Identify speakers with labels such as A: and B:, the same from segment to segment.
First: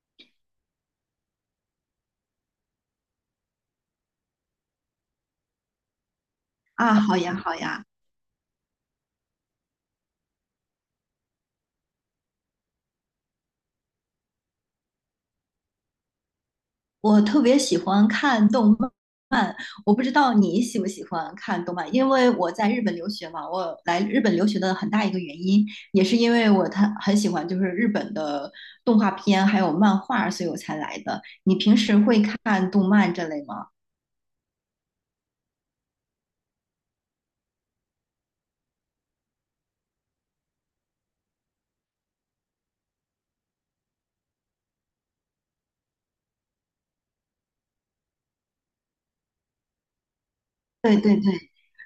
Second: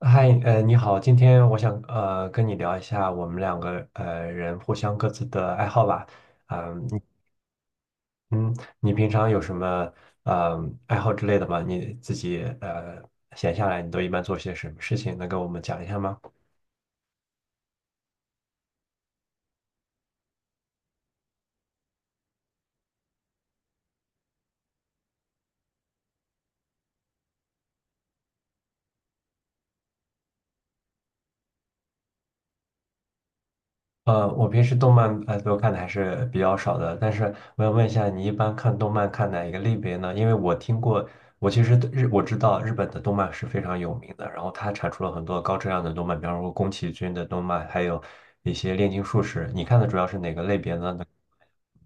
A: 嗨，你好，今天我想跟你聊一下我们两个人互相各自的爱好吧。嗯，
B: 啊，
A: 你
B: 好呀，好呀，
A: 嗯，你平常有什么呃爱好之类的吗？你自己闲下来，你都一般做些什么事情？能跟我们讲一下吗？
B: 我特别喜欢看动漫。我不知道你喜不喜欢看动漫，因为我在日本留学嘛。我来日本留学的很大一个原因，也是因为我他很喜欢就是日本的动画片还有漫画，所以我才来的。你平时会看动漫这类吗？
A: 我平时动漫都看的还是比较少的，但是我想问一下，你一般看动漫看哪一个类别呢？因为我听过，我其实对日我知道日本的动漫是非常有名的，然后它产出了很多高质量的动漫，比方说宫崎骏的动漫，还有一些炼金术士。你看的主要是哪个类别
B: 对
A: 呢？
B: 对对。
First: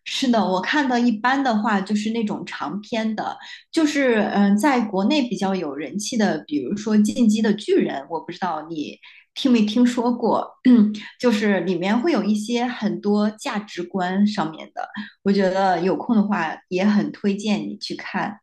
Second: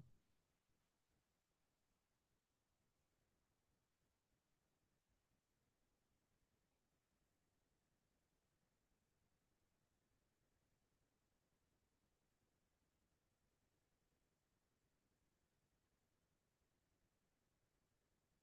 B: 是的，我看到一般的话就是那种长篇的，就是在国内比较有人气的，比如说《进击的巨人》，我不知道你听没听说过。就是里面会有一些很多价值观上面的，我觉得有空的话也很推荐你去看。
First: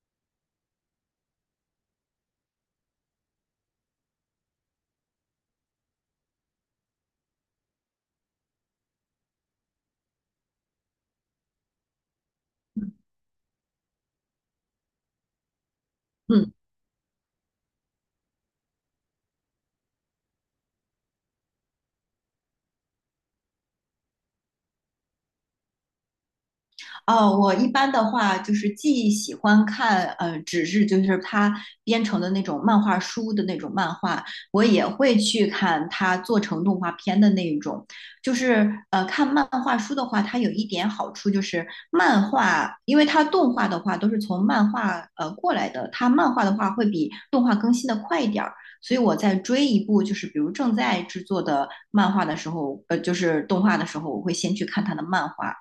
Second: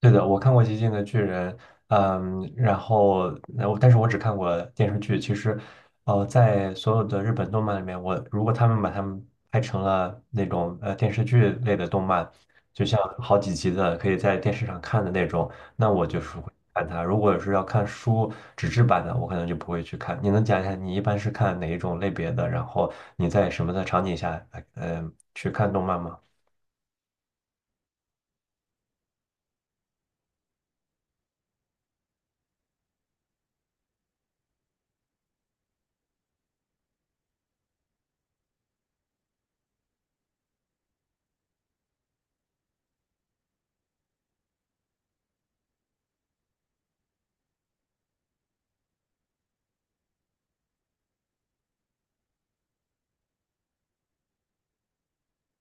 A: 对的，我看过《极限的巨人》。嗯，然后，然后但是我只看过电视剧。其实，在所有的日本动漫里面，如果他们把他们拍成了那种电视剧类的动漫，就像好几集的可以在电视上看的那种，那我就是会
B: 嗯。
A: 看它。如果是要看书纸质版的，我可能就不会去看。你能讲一下你一般是看哪一种类别的？然后你在什么的场景下，去看动漫吗？
B: 哦，我一般的话就是既喜欢看纸质，就是它编成的那种漫画书的那种漫画，我也会去看它做成动画片的那一种。就是看漫画书的话，它有一点好处就是漫画，因为它动画的话都是从漫画过来的，它漫画的话会比动画更新的快一点儿。所以我在追一部就是比如正在制作的漫画的时候，就是动画的时候，我会先去看它的漫画。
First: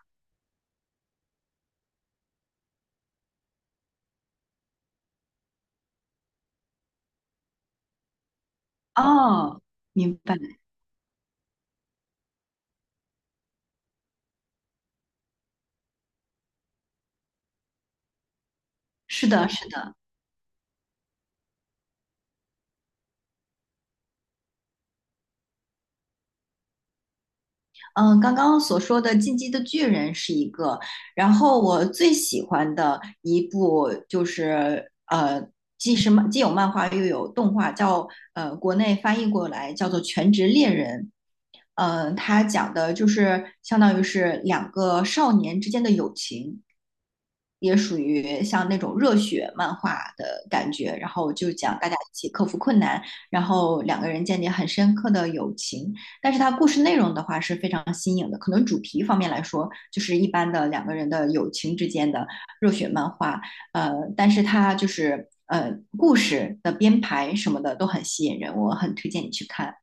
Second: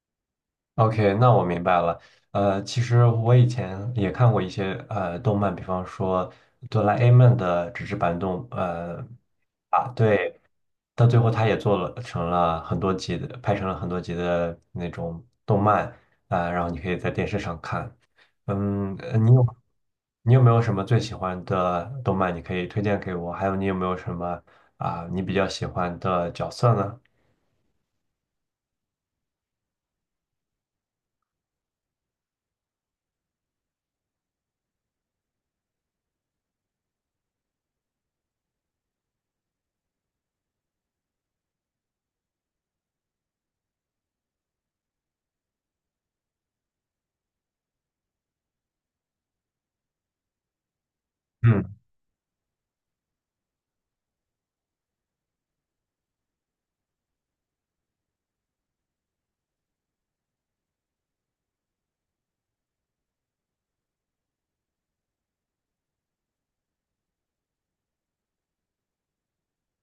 A: OK，那我明白了。其实我以前也看过一些动漫，比方说《哆啦 A 梦》的纸质版
B: 哦，
A: 啊，
B: 明白，
A: 对，到最后他也做了成了很多集的，拍成了很多集的那种动漫啊，然后你可以在电视上看。嗯，
B: 是的，是的。
A: 你有没有什么最喜欢的动漫，你可以推荐给我？还有你有没有什么啊，你比较喜欢的角色呢？
B: 嗯，刚刚所说的《进击的巨人》是一个，然后我最喜欢的一部就是,既是漫既有漫画又有动画，叫国内翻译过来叫做《全职猎人》。它讲的就是相当于是两个少年之间的友情，也属于像那种热血漫画的感觉。然后就
A: 嗯。
B: 讲大家一起克服困难，然后两个人建立很深刻的友情。但是它故事内容的话是非常新颖的，可能主题方面来说就是一般的两个人的友情之间的热血漫画。呃，但是它就是。呃，故事的编排什么的都很吸引人，我很推荐你去看。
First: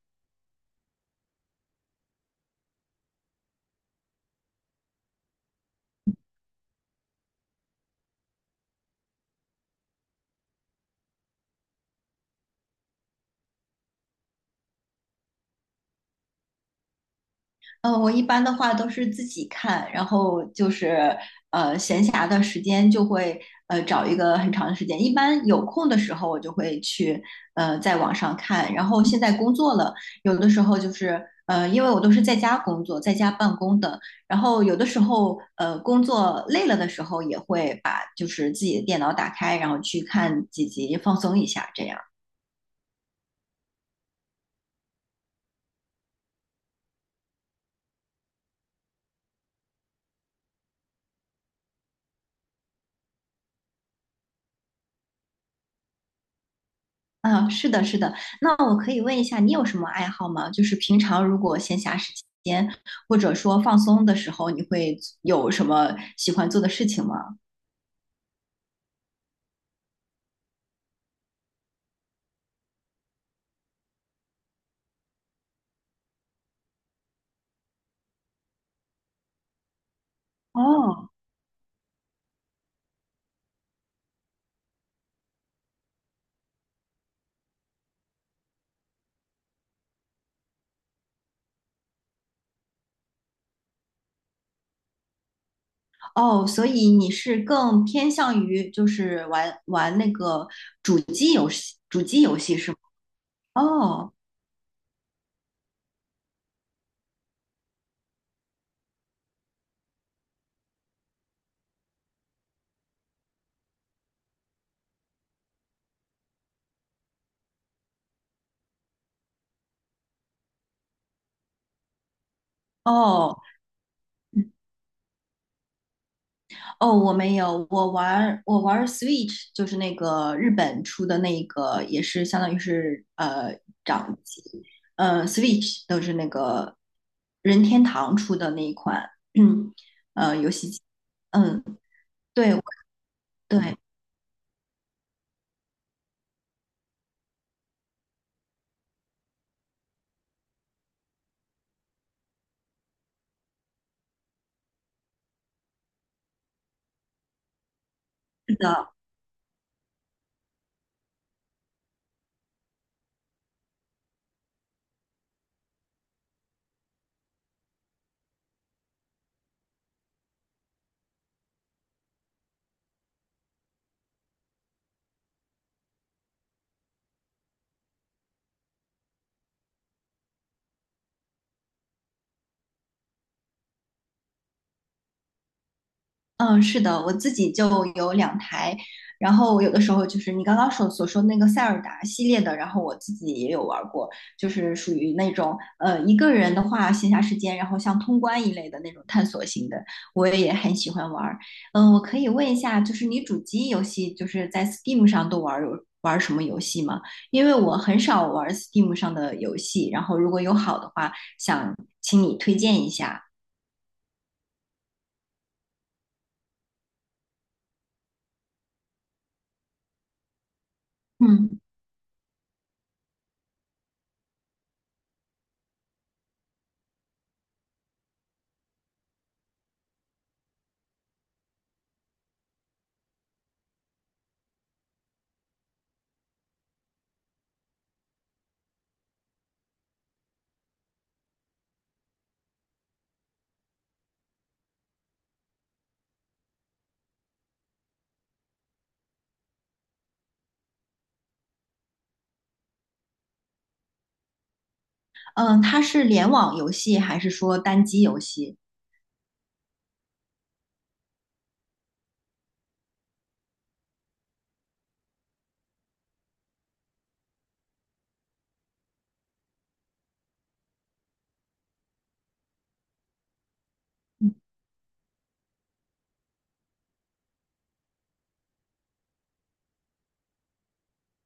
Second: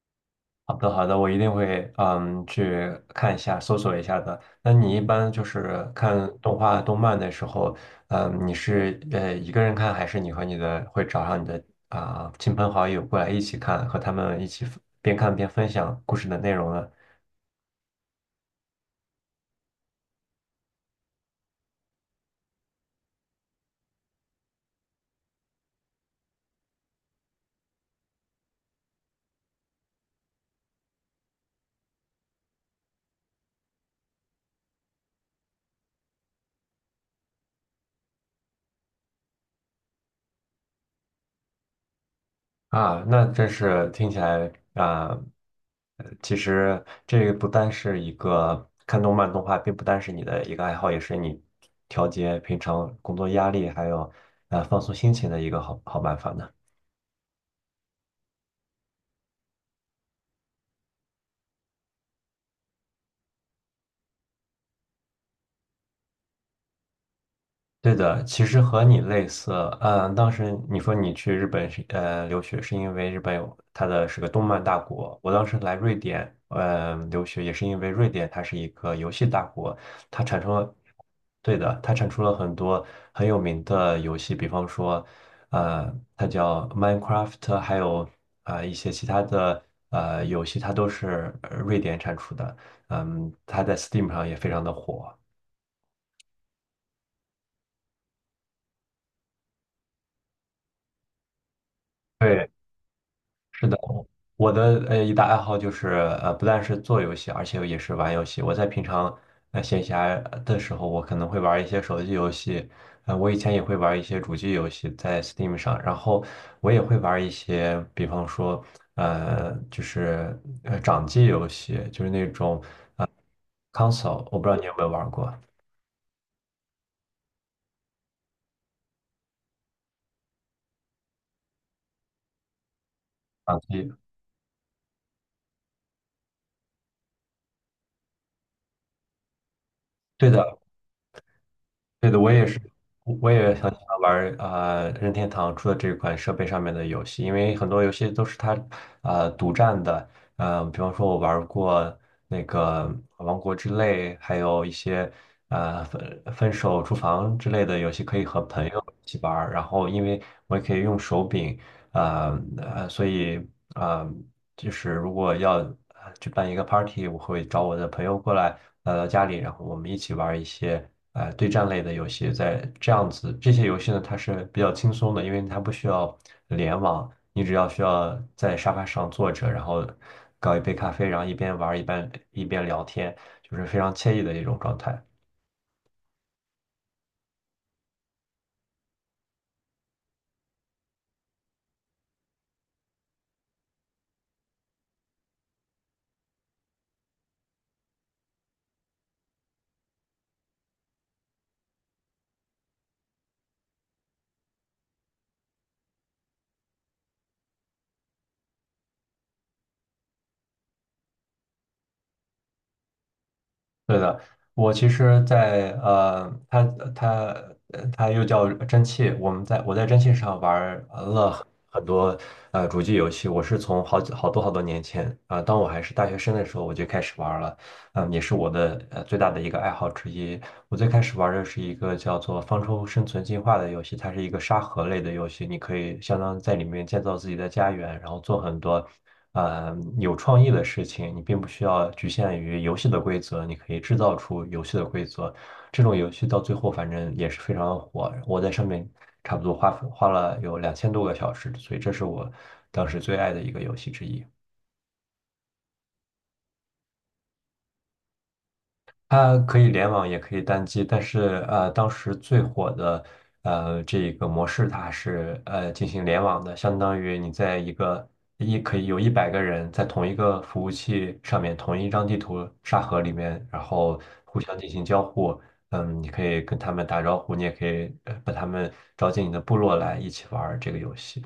A: 好的，好的，我一定会去看一下，搜索一下的。那你一般就是看动画、动漫的时候，你是一个人看，还是你和你的会找上你的亲朋好友过来一起看，和他们一起边看边分享故事的内容呢？
B: 我一般的话都是自己看，然后就是闲暇的时间就会找一个很长的时间，一般有空的时候我就会去在网上看。然后现在工作了，有的时候就是因为我都是在家工作，在家办公的，然后有的时候工作累了的时候也会把就是自己的电脑打开，然后去看几集放松一下这样。
A: 啊，那真是听起来啊。其实这个不单是一个看动漫动画，并不单是你的一个爱好，也是你调节平常工作压力还有放松心情的一个好办法呢。
B: 啊，是的，是的。那我可以问一下，你有什么爱好吗？就是平常如果闲暇时间，或者说放松的时候，你会有什么喜欢做的事情吗？
A: 对的，其实和你类似。当时你说你去日本是留学，是因为日本有它的是个动漫大国。我当时来瑞典，留学也是因为瑞典它是一个游戏大国。它产生了，
B: 哦，
A: 对的，它产出了很多很有名的游戏，比方说，呃，它叫 Minecraft，还有一些其他的游戏，它都是瑞典产出的。它在 Steam 上也非常的火。
B: 哦，所以你是更偏向于就是玩玩那个主机游戏，主机游
A: 对，
B: 戏是吗？
A: 是的。
B: 哦，
A: 我的一大爱好就是不但是做游戏，而且也是玩游戏。我在平常闲暇的时候，我可能会玩一些手机游戏。我以前也会玩一些主机游戏在 Steam 上，然后我也会玩一些，比方说就是掌机游戏，就是那种
B: 哦，
A: console，我不知道你有没有玩过
B: 哦，我没有，我玩儿 Switch,就是那个日本出的那个，也是相当于是
A: 掌机。
B: 掌机。Switch 都是那个任天堂出的那一款 嗯，
A: 对
B: 游
A: 的。
B: 戏机。嗯，
A: 对的，我也
B: 对，
A: 是，
B: 我
A: 我也很
B: 对，
A: 喜欢玩儿任天堂出的这款设备上面的游戏，因为很多游戏都是它独占的。比方说我玩儿过那个《王国之泪》，还有一些分手厨房之类的游戏可以和
B: 是
A: 朋友
B: 的。
A: 一起玩儿，然后因为我也可以用手柄，所以呃就是如果要举办一个 party，我会找我的朋友过来，来到家里，然后我们一起玩一些对战类的游戏。在这样子，这些游戏呢，它是比较轻松的，因为它不需要联网，你只要需要在沙发上坐着，然后搞一杯咖啡，然后一边玩儿一边聊天，就是非常惬意的一种状态。
B: 嗯，是的，我自己就有两台，然后我有的时候就是你刚刚所说的那个塞尔达系列的，然后我自己也有玩过，就是属于那种一个人的话，闲暇时间，然后像通关一类的那种探索型的，我也很喜欢玩儿。嗯、我可以问一下，就是你主机游戏就是在 Steam 上都玩儿有玩儿什么游戏吗？因为我很少玩儿 Steam 上的游戏，然后如果有好的话，想请你推荐一下。
A: 对的，我其实在，它它又叫蒸汽，我在蒸汽上玩儿了很
B: 嗯。
A: 很多主机游戏，我是从好多好多年前当我还是大学生的时候我就开始玩儿了。也是我的最大的一个爱好之一。我最开始玩的是一个叫做《方舟生存进化》的游戏，它是一个沙盒类的游戏，你可以相当于在里面建造自己的家园，然后做很多有创意的事情。你并不需要局限于游戏的规则，你可以制造出游戏的规则。这种游戏到最后反正也是非常火，我在上面差不多花了有2,000多个小时，所以这是我当时最爱的一个游戏之一。
B: 嗯，它是联网游戏还是说单机游戏？
A: 它可以联网，也可以单机。但是当时最火的这个模式，它是进行联网的，相当于你在一个一可以有100个人在同一个服务器上面，同一张地图沙盒里面，然后互相进行交互。你可以跟他们打招呼，你也可以把他们招进你的部落来一起玩儿这个游戏。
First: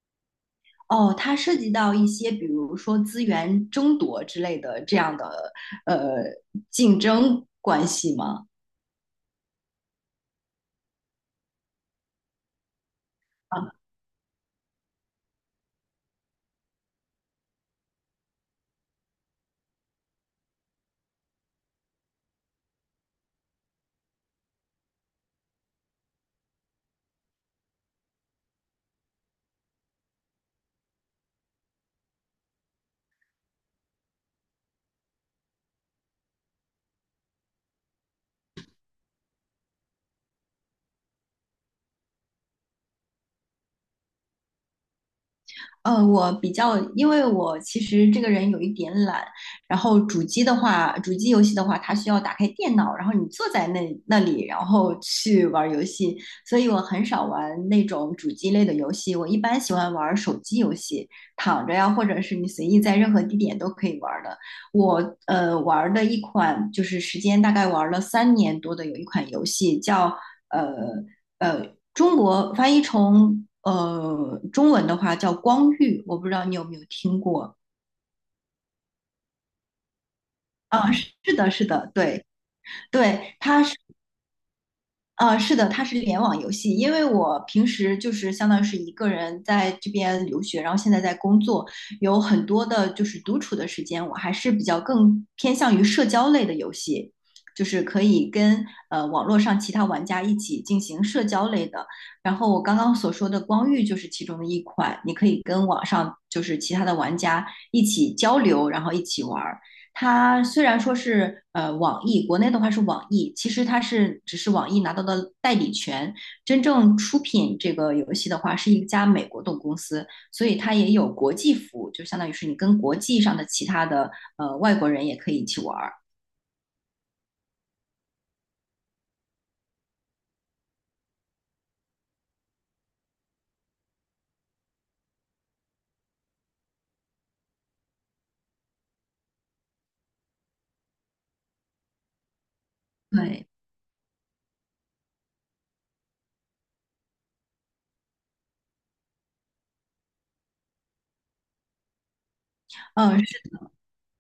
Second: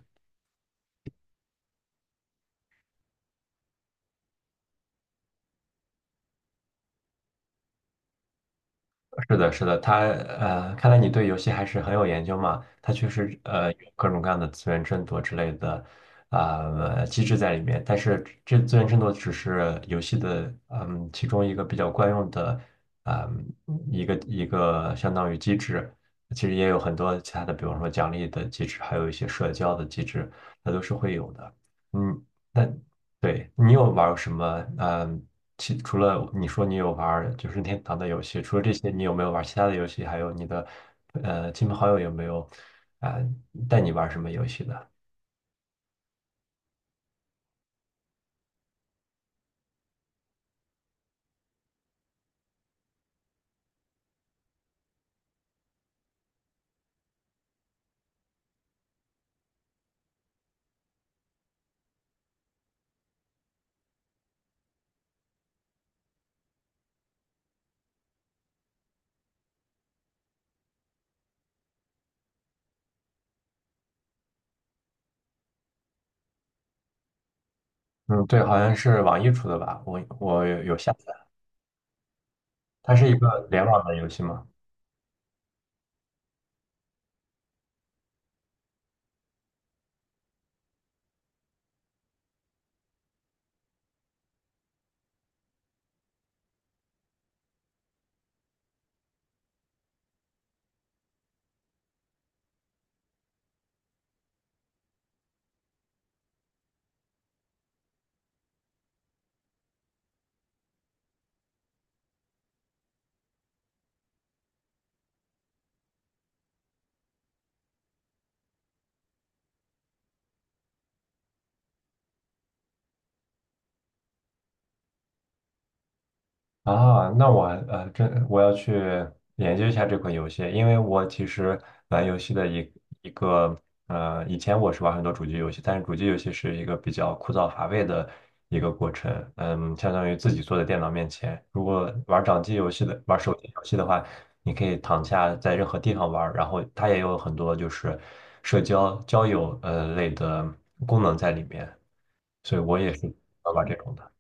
B: 哦，它涉及到一些，比如说资源争夺之类的这样的呃竞争关系吗？
A: 是的，是的。看来你对游戏还是很有研究嘛。它确实有各种各样的资源争夺之类的机制在里面，但是这资源争夺只是游戏的其中一个比较惯用的啊、一个相当于机制。其实也有很多其他的，比方说奖励的机制，还有一些社交的机制，它都是会有的。嗯，那对你有玩儿什么？嗯。除了你说你有玩儿就是任天堂的游戏，除了这些，你有没有玩儿其他的游戏？还有你的亲朋好友有没有啊、带你玩儿什么游戏的？
B: 我比较，因为我其实这个人有一点懒，然后主机的话，主机游戏的话，它需要打开电脑，然后你坐在那里，然后去玩游戏，所以我很少玩那种主机类的游戏。我一般喜欢玩手机游戏，躺着呀，或者是你随意在任何地点都可以玩的。我玩的一款就是时间大概玩了三年多的，有一款游戏叫呃中国翻译成中文的话叫光遇，我不知道你有没有听过。
A: 嗯，对，好像是网易出的吧？我有
B: 啊，
A: 下载，
B: 是的，是的，对
A: 它是一
B: 对，
A: 个联网的游戏吗？
B: 啊，是的，它是联网游戏。因为我平时就是相当于是一个人在这边留学，然后现在在工作，有很多的就是独处的时间，我还是比较更偏向于社交类的游戏，就是可以跟网络上其他玩家一起进行社交类的。然后我刚刚所说的《光遇》就是其中的一款，你可以跟网上就是其他的玩家一起交流，然后一起玩儿。它虽然说是网易，国内的话是网易，其实它是只是网易拿到的代理权，真正出品这个游戏的话是一家美国的公司，所以它也有国际服务，就相当于是你跟国际上的其他的外国人也可以一起玩儿。
A: 啊，这我要去研究一下这款游戏。因为我其实玩游戏的一一个呃，以前我是玩很多主机游戏，但是主机游戏是一个比较枯燥乏味的一个过程。相当于自己坐在电脑面前。如果玩掌机游戏的，玩手
B: 对，
A: 机游戏的话，你可以躺下在任何地方玩儿，然后它也有很多就是社交交友类的功能在里面，所以我也是
B: 嗯。
A: 玩玩这种的。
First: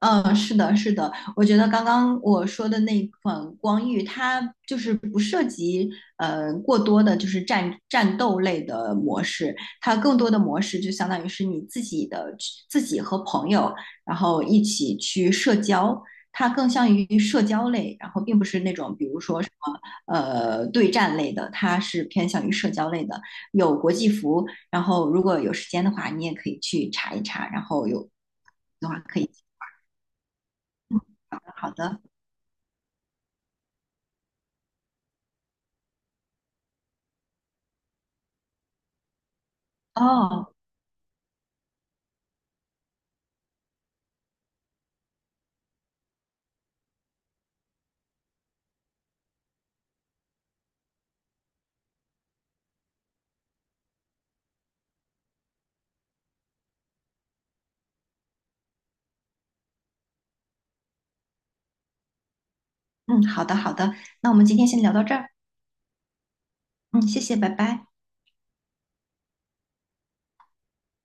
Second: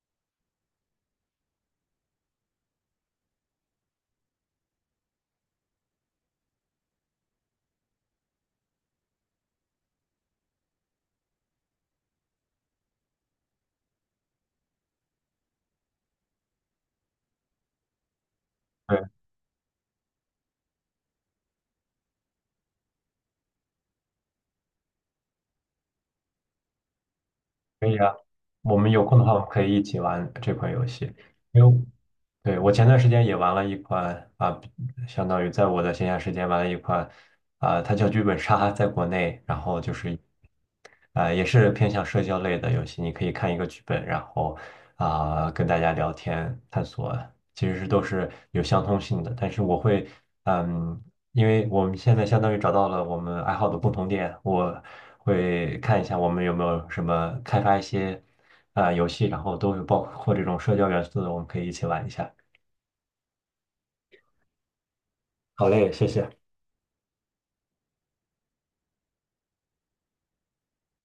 B: 嗯，是的，是的，我觉得刚刚我说的那款光遇，它就是不涉及过多的，就是战斗类的模式，它更多的模式就相当于是你自己的自己和朋友，然后一起去社交，它更像于社交类，然后并不是那种比如说什么对战类的，它是偏向于社交类的，有国际服，然后如果有时间的话，你也可以去查一查，然
A: 可
B: 后
A: 以
B: 有。
A: 啊，我
B: 的
A: 们
B: 话
A: 有空
B: 可
A: 的
B: 以。
A: 话，我们可以一起玩这款游戏。因
B: 好
A: 为，
B: 的，
A: 对，我前段时间也玩了一款啊，相当于在我的闲暇时间玩了一款啊，它叫剧本杀，在国内，然后就是
B: 哦，
A: 啊，也是偏向社交类的游戏。你可以看一个剧本，然后啊，跟大家聊天探索，其实是都是有相通性的。但是我会，嗯，因为我们现在相当于找到了我们爱好的共同点，我会看一下我们有没有什么开发一些游戏，然后都有包括这种社交元素的，我们可以一起玩一下。
B: 嗯，好的，好的，那我们今天先聊到这儿。
A: 好嘞，谢谢。
B: 嗯，谢谢，拜拜。